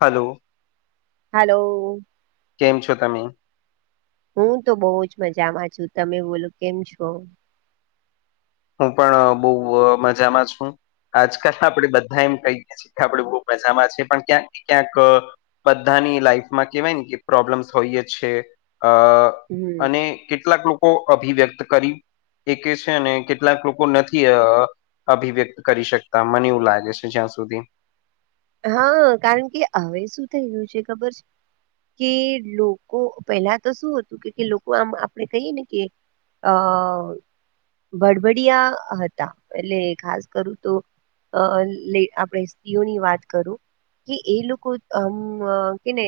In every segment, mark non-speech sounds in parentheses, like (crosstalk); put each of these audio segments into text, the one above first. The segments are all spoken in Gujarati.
(inaudible) Hello hello. કેમ છો તમે? હું તો બહુ જ મજામાં છું. તમે બોલો કેમ છો? હું પણ બઉુ મજામાં છું. આજકાલ આપણેે બધા એમ કહીએ છીએ, કે આપડે બહુ મજામાં છે પણ ક્યાંક ને ક્યાંક બધાની લાઈફમાં કેહેવાય ને કે પ્રોબ્લેમ્સ હોઈએ છે. અ હમ. અને કેટલાક લોકો અભિવ્યક્ત કરી એ કે છે, અને કેટલાક લોકો નથી અભિવ્યક્ત કરી શકતા મને એવું લાગે છે, જ્યાં સુધી હા, કારણ કે હવે શું થઈ ગયું છે, ખબર છે? કે લોકો પેલા તો શું હતું કે લોકો આમ આપણેે કહીએ ને કે, અ બડબડિયા હતા, એટલે ખાસ કરું તો અ લ આપણે સ્ત્રીઓની વાત, કે એ લોકો આમ કેને,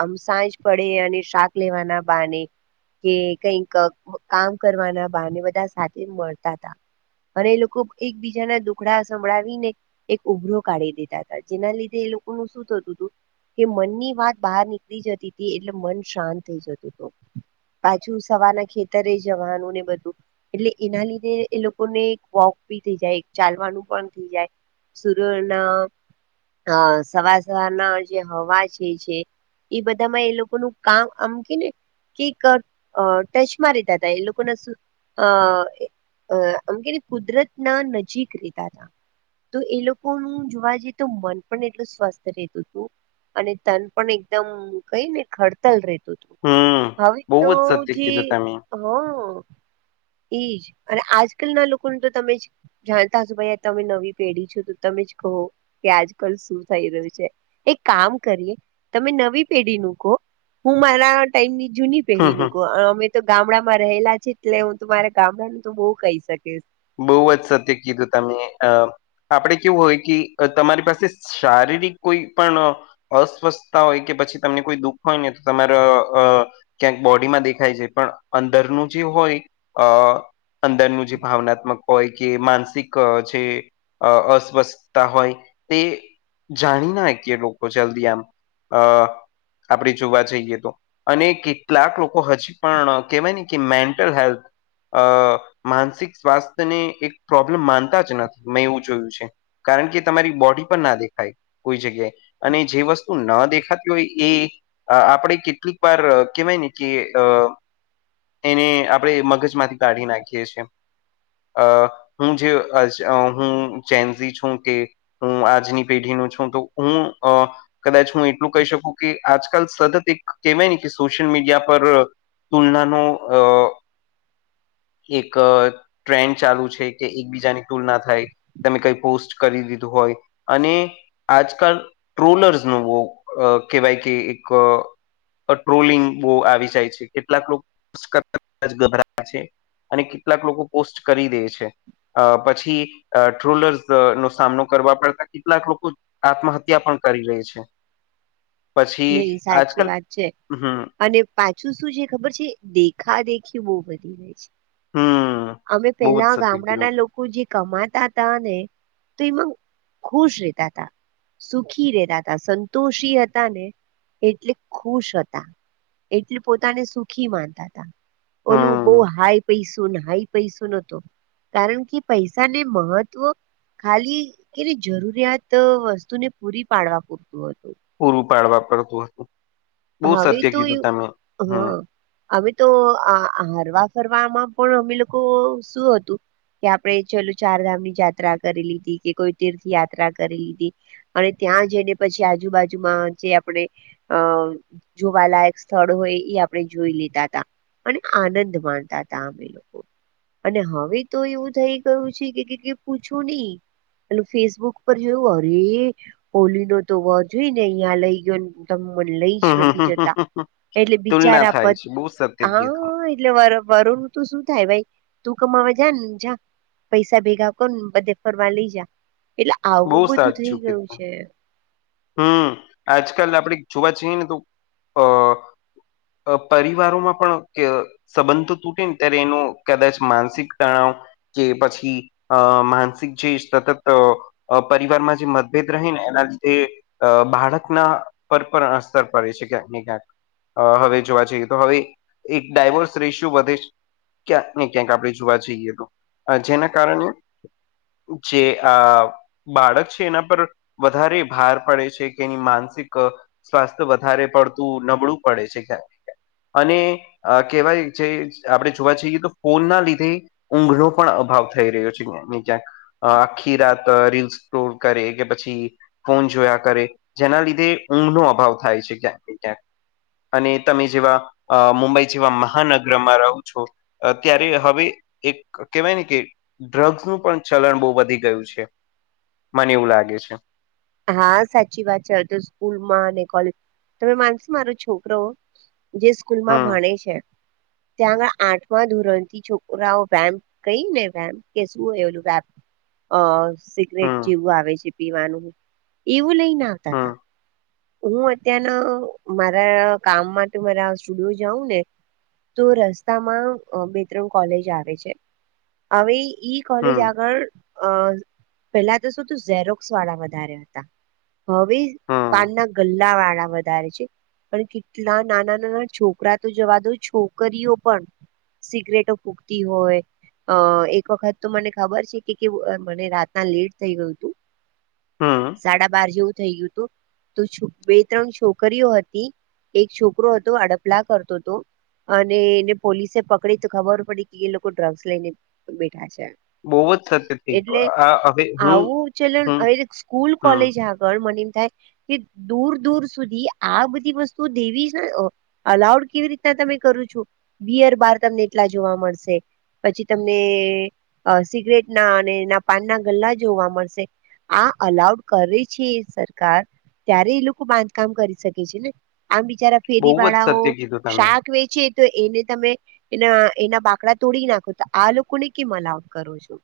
આમ સાંજ પડે અને શાક લેવાના બાને, કે કઈક કામ કરવાના ને બધા સાથે મળતા હતા. અને એ લોકો એકબીજા ના દુખડા સંભળાવીને એક ઉભરો. કાઢી દીધા જેના લીધે એ લોકોનું શું થતું હતું, કે મનની વાત બહાર નીકળી જતી હતી એટલે મન શાંત થઈ જતું હતું. પાછું સવારે ના ખેતરે જવાનું ને બધું એટલે એના લીધે એ લોકોને એક વોક ભી થઈ જાય ચાલવાનું પણ થઈ જાય, સુરના અ સવાર સવારના જે હવા છે છે, એ બધા માં એ લોકો નું કામ અમકી ને કક ટચમાં રીધ હતા એ લોકોને શું અમકે કુદરત ના નજીક રેતા હતા. તો એ લોકો જોવા જઈએ તો મન પણ એટલું સ્વસ્થ રહેતું હતું અને તન પણ એકદમ કઈ ને ખડતલ રેટ હમ હવે બહુ તો જ સત્ય જે કીધું તમે હ એઈજ અને આજકાલ ના લોકોનું તો તમે જ જાણતા હશો ભાઈ તમે નવી પેઢી છો તમે જ કહો કે આજ કલ શું થઈ રહ્યું છે એક કામ કરીએ તમે નવી પેઢી ન કહો હું મારા ટાઈમની જૂની પેઢી હમ હમ નું અમે તો ગામડામાં રહેલા છે એટલે હુંરા ગામડાનું તો બઉુ કહી શકીશ બહુ જ સત્ય કીધું ત મેમે અ આપડણે કેવું હોય કે તમારી પાસે શારીરિક કોઈ પણ અસ્વસ્થતા હોય કે પછી તમને કોઈ દુઃખ હોય ને તો તમારા ક્યાંક બોડીમાં દેખાય છે પણ અંદરનું જે હોય અ અંદર મુ જેજી ભાવના હોય કે માનસિક જે અસ્વસ્થતા હોય તે જાણી નાખીએ લોકો જલ્દી આમ આપડી જોવા જઈએ તો અને કેટલાક લોકો હજી પણ કહેવાય ને કે મેન્ટલ હેલ્થ અ માનસિક સ્વાસ્થ્યને એક પ્રોબ્લમ માનતા જ નથી મેં એવું જોયું છે કારણ કે તમારી બોડી પણ ના દેખાય કોઈ જગ્યાએ અને જે વસ્તુ ન દેખાતી હોય એ આપણે કેટલીક વાર કેવાય ને કે અ એને આપડણે મગજમાંથી કાઢી નાખીએ છીએ અ હું જે હું ચેન્ઝી છું કે હું આજની પેઢી નું છું તો હું કદાચ હું એટલું કહી શકું કે આજકાલ સતત એક કહેવાય ને કે સોશિયલ મીડિયા પર તુલનાનો અ એક ટ્રેન્ડ ચાલુ છે કે એકબીજાની તુલના થાય તમે કઈ પોસ્ટ કરી દીધું હોય અને આજકાલ ટ્રોલર્સ ન કહેવાય કે એક ટ્રોલિંગ બહ આવી જાય છે કેટલાક લોકો ગભરાયા છે અને કેટલાક લોકો પોસ્ટ કરી દે છે અ પછી ટ્રોલર્સ નો સામનો કરવા પડતા કેટલાક લોકો આત્મહત્યા પણ કરી રહી છે પછી નહી સાચી આજકાલ વાત છે હમ અને પાછું શું છે ખબર છે દેખા દેખી બહુ વધી જાય છે હમ અમે બહુ જ પેલા સત્ય કીધું ગામડાના લોકો જે કમાતા હતાા ને તો એમાં ખુશ રેતા હતાા સુખી રહેતા હતા સંતોષી હતા ને એટલે ખુશ હતા એટલે પોતાને સુખી માનતા હતા ઓલું હમ બહ હાઈ પૈસું હાઈ પૈસું ન હતો કારણ કે પૈસા ને મહત્વ ખાલી કેલી જરૂરિયાત વસ્તુને પૂરી પાડવા પૂરતું હતું પૂરું પાડવા પડતું હતું બહુ હવે સત્ય તો એ કીધું તમે હમ હા અમે તો આ હરવા ફરવામાં પણ અમે લોકો શું હતું કે આપણે ચાલું ચારધામની યાત્રા કરી લીધી કે કોઈ તીર્થ યાત્રા કરી લીધી અને ત્યાં જઈને પછી આજુબાજુમાં જે આપડણે અ જોવાલાયક સ્થળ હોય એ આપણે જોઈ લેતા તા અને આનંદ માનતા હતા અમે લોકો અને હવે તો એવું થઈ ગયું છે કે પૂછું નહી પેલું ફેસબુક પર જોયું એ પોલી નો તો વ જોઈ ને અહિયાં લઈ ગયો તમ મને લઈ જ જતા એટલે તુલના બિચારા થાય પર છે બહુ સત્ય કીધું હા એટલે વારંવાર તો શું થાય ભાઈ તું કમાવા જને ને જા પૈસા ભેગા કર ને બધે ફરવા લઈ જા એટલે બહુ આવું બધું થઈ સાચું ગયું કીધું છે. હમ આજકાલ આપણે જોવા છીએ ને તો અ પરિવારોમાં પણ કે સબંધ તો તૂટે ને ત્યારે એનું કદાચ માનસિક તણાવ કે પછી અ માનસિક જે સતત પરિવારમાં જે મતભેદ રહે ને એના લીધે અ બાળકના પર પણ અસર પડે છે ક્યાંક ને ક્યાંક હવે જોવા જઈએ તો હવે એક ડાયવોર્સ રેશિયો વધે છે ક્યાંક ને ક્યાંક આપણે જોવા જઈએ તો જેના કારણે જે આ બાળક છે એના પર વધારે ભાર પડે છે કે એની માનસિક સ્વાસ્થ વધારે પડતું નબળું પડે છે કયાંક અને કહેવાય છે આપણે જોવા જઈએ તો ફોનના લીધે ઊંઘનો પણ અભાવ થઈ રહ્યો છે ક્યાંક ને કયાંક આખી રાત રીલસ સ્ક્રોલ કરે કે પછી ફોન જોયા કરે જેના લીધે ઊંઘ નો અભાવ થાય છે ક્યાંક ને ક્યાંક અને તમે જેવા મુંબઈ જેવા મહાનગરમાં રહો છો. ત્યારે હવે એક કહેવાય ને કે ડ્રગ્સ નું પણ ચલણ બહુ વધી ગયું છે મને એવું લાગે છે. હા સાચી વાત છે તો સ્કૂલમાં અને કોલેજમાં તમે માનશો મારો છોકરો જે સ્કૂલ માં હમ ભણે છે. ત્યાં આગળ આઠમા ધોરણ થી છોકરાઓ વેપ કઈ ને વેપ કે શું આવે વેપ અ સિગરેટ હમ જેવું આવે છે પીવાનું એવું લઈને આવતાતા હમ હું અત્યારના મારા કામ માટે મારા સ્ટુડિયો જાઉં ને તો રસ્તામાં બે ત્રણ કોલેજ આવે છે આવી કોલેજ હમ આગળ અ (unintelligible) પેલા તો શું ઝેરોક્ષવાળા વધારે હતા હવે હમ પાનના ગલ્લા વાળા વધારે છે. પણ કેટલા નાના નાના છોકરા તો જવા દો છોકરીઓ પણ સીગરેટો ફૂગતી હોય અ એક વખત તો મને ખબર છે કે મને રાતના લેટ થઈ ગયું હતું. હમ સાડા બાર જેવું થઇ ગયું હતું. તો બે ત્રણ છોકરીઓ હતી એક છોકરો હતો અ ડપલા કરતો હતો અને એને પોલીસે પકડી તો ખબર પડી કે એ લોકો ડ્રગ્સ લઈને બેઠા છે. બહુ જ સત્ય થઈ એટલે ગયું આ હવે હું આવું છે હમ સ્કૂલ હમ કોલેજ આગળ મને થાય. કે દૂર દૂર સુધી આ બધી વસ્તુ દેવી જ ને અલાઉડ કેવી રીતના તમે કરો છો બિયર બાર તમને એટલા જોવા મળશે પછી તમને સિગરેટ ના અને એ ના પાનના ગલ્લા જોવા મળશે. આ અલાઉડ કરે છે એ સરકાર ત્યારે એ લોકો બાંધકામ કરી શકે છે ને આમ બિચારા બહુ ફેરી જ વાળાઓ સત્ય કીધું તમે શાક વેચે. તો એને તમે એના એના બાકડા તોડી નાખો તો આ લોકોને કે અલાઉડ કરો છો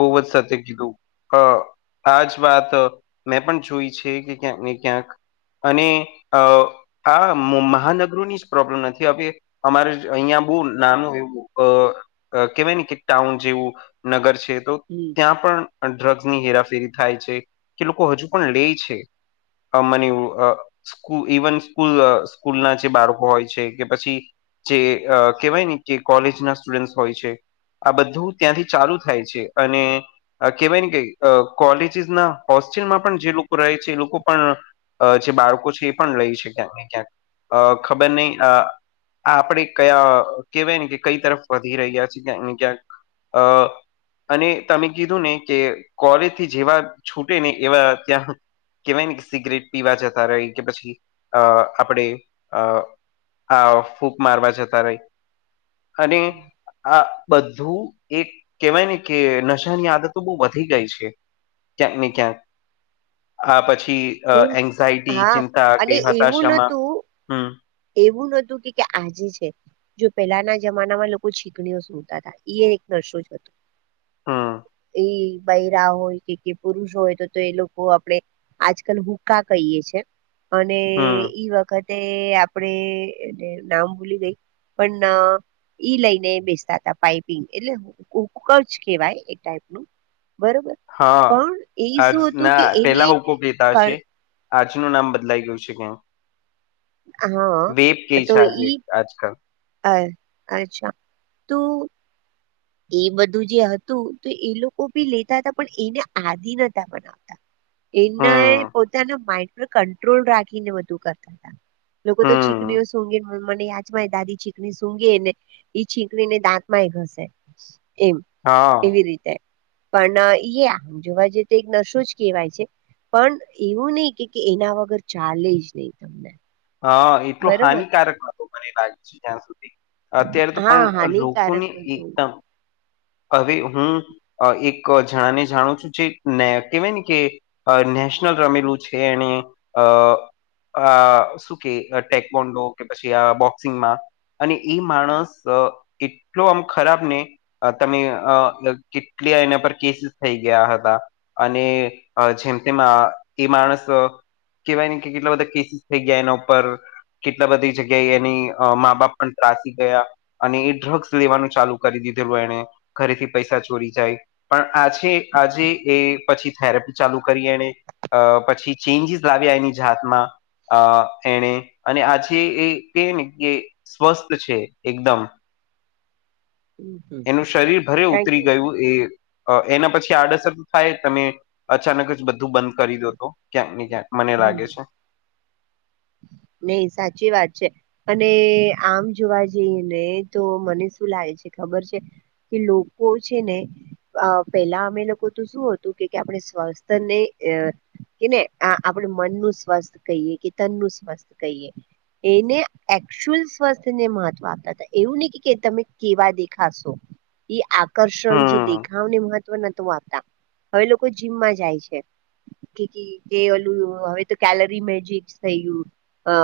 બહુ જ સત્ય કીધું. અ આજ વાત મેં પણ જોઈ છે કે ક્યાંક ને ક્યાંક અને અ હા મહાનગરોની જ પ્રોબ્લેમ નથી અમારે અહિયાં બહુ નાનું એવું અ કહેવાય કે ટાઉન જેવું નગર છે. તો હમ ત્યાં પણ ડ્રગ્સ ની હેરાફેરી થાય છે કે લોકો હજુ પણ લે છે અ મને એવુ સ્કૂ ઇવન સ્કૂલ સ્કૂલ ના જે બાળકો હોય છે કે પછી જે કહેવાય ને કે કોલેજ ના સ્ટુડન્ટ હોય છે આ બધું ત્યાંથી ચાલુ થાય છે અને કહેવાય ને કે કોલેજીસ ના હોસ્ટેલમાં પણ જે લોકો રહે છે એ લોકો પણ અ જે બાળકો છે એ પણ લે છે ક્યાંક ને ક્યાંક અ ખબર નહી આ આપણે કયા કહેવાય ને કે કઈ તરફ વધી રહ્યા છે ક્યાંક ને ક્યાંક અ અને તમે કીધું ને કે કોરેજ થી જેવા છૂટે ને એવા ત્યાં કહેવાય ને કે સિગરેટ પીવા જતા રહી કે પછી અ આપણે અ હા ફૂક મારવા જતા રહી અને આ બધું એક કેહેવાય ને કે નશાની આદતો બહુ વધી ગઈ છે ક્યાંક ને ક્યાંક આ પછી હું એન્ઝાયટી હા ચિંતા કે અને એવું હતાશામાં નતું હમ એવું નોતું કે આજે છે જો પહેલાના જમાનામાં લોકો છીકણીઓ સુતા તા એક નશો જ હતો. હા. એ બૈરા હોય કે પુરુષ હોય તો તો એ લોકો આપણે આજકાલ હુકા કહીએ છે અને હમ ઈ વખતે આપણે નામ ભૂલી ગઈ પણ ઈ લઈને બેસતા હતા પાઈપિંગ એટલે કુકર જ કેવાય એ ટાઈપનું બરોબર. હા પણ એ આજ શું હતું કે ના એને પેલા હુક્કો પિતા હશે આજનું નામ બદલાઈ ગયું છે કેં હા વેબ કઈ છે આજે આજકાલ હ અચ્છા તું એ બધું જે હતું તો એ લોકો ભી લેતા હતા પણ એને આદિ નતા બનાવતા એના હમ પોતાના માઇન્ડ પર કંટ્રોલ રાખીને બધું કરતા હતા. લોકો તો ચીકણીઓ હમ સુંંઘે મને યાચમાં દાદી ચીકણી સુંંઘે ને એ છીકડીને દાંતમાંય ઘસે એમ હા એવી રીતે પણ ઈ આમ જોવા જઈએ તો એક નશો જ કહેવાય છે. પણ એવું નઈ કે એના વગર ચાલે જ નહી તમને હ એતો બરોબર હાનિકારક હતો મને લાગે છે જ્યાં સુધી અત્યારે તો પણ હા હાનિકારક લોકોને હતું એકદમ હવે હું એક જણાને જાણું છું જેને કેહેવાય ને કે અ નેશનલ રમેલું છે એને અ અ શું કે ટેકબોન્ડો કે પછી આ બોક્સિંગમાં અને ઈ માણસ એટલો આમ ખરાબ ને તમે અ કેટલી એના પર કેસીસ થઈ ગયા હતા અને જેમ તેમ એ માણસ કેવાય ને કે કેટલા બધા કેસિસ થઈ ગયા એના ઉપર કેટલા બધી જગ્યાએ એની મા બાપ પણ ત્રાસી ગયા અને એ ડ્રગ્સ લેવાનું ચાલુ કરી દીધેલું એને ઘરેથી પૈસા ચોરી જાય પણ આજે આજે એ પછી થેરેપી ચાલુ કરી એને અ પછી ચેન્જીસ લાવ્યા એની જાતમાં અ એને અને આજે એ કે ને કે સ્વસ્થ છે એકદમ હમ, હમ. એનું શરીર ભરે કારણ ઉતરી કે ગયું એ એના પછી આડઅસર થાય તમે અચાનક જ બધું બંધ કરી દો તો ક્યાંક ને ક્યાંક મને હમ લાગે છે નહી સાચી વાત છે. અને આમ જોવા જઈએ ને તો મને શું લાગે છે ખબર છે કે લોકો છે ને પેલા અમે લોકો તું શું હતું કે આપણે સ્વસ્થને કે ને આપડે મનનું સ્વસ્થ કહીએ કે તન નું સ્વસ્થ કહીએ એને એકચુઅલ સ્વાસ્થ્ય ને મહત્વ આપતા હતા એવું નહી તમે કેવા દેખાશો એઈ આકર્ષણ જે હમ દેખ ભાવને મહત્વ નત આપતા હવે લોકો જીમમાં જાય છે કે ઓલું હવે તો કેલરી મે જ થઈ ગયું અ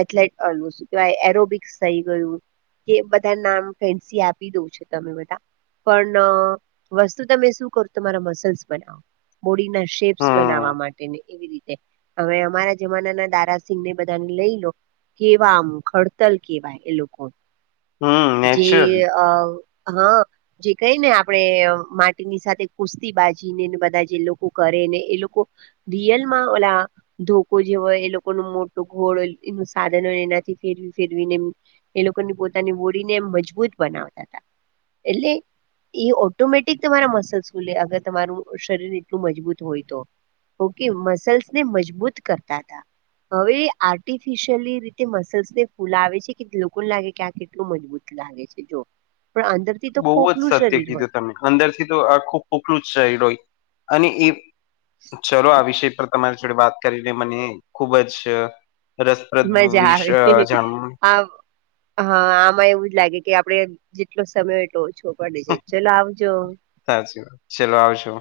એલેટ શ કેવાય એરોબ્સ થઈ ગયું કે બધા નામ ફન્સી આપી દઉં છો તમે બધા પણ વસ્તુ તમે શું કરો તમારા મસલ્સ બનાવો બોડી ના શેપ્સ હમ બનાવવા માટે એવી રીતે હવે અમારા જમાના ના દારાાસિં ને બધાને લઈ લો કેવામ ખડતલ કેવાય એ લોકો હમ જે નેચરલી આ હા જે કઈ ને આપણેે માટીની સાથે કુસ્તી બાજીને બધા જે લોકો કરે ને એ લોકો રયલમાં ઓળ દુખ લોકો જે હોય એ લોકોનું મોટું ઘોળ હોય એનું સાધન હોય એનાથી ફેરવી ફેરવીને એ લોકોની પોતાની બોડીને એ મજબૂત બનાવતા હતા એટલે એ ઓટોમેટિક તમારા મસલ્સ ખૂલે અગર તમારું શરીર એટલું મજબૂત હોય તો કી મસલ્સ ને મજબૂત કરતા હતા હવે આર્ટિફિશયલી રીતે મસલ્સને ફૂલા છે કે લોકોને લાગે કે આ કેટલું મજબૂત લાગે છે જો પણ અંદર બહુ જ સત્ય કીધું તમે અંદર થી તો આ ખૂબ ખોખલું જ શરીર હોય અને એ ચલો આ વિષય પર તમારી જોડે વાત કરીને મને ખુબ જ રસપ્રદ મજા વિશ આવે. જાણવ આ હા આમાં એવું જ લાગે કે આપડ જેટલો સમય હોય એટલો ઓછો પડે છે ચાલ આવજો સાચી વાત ચાલ આવશો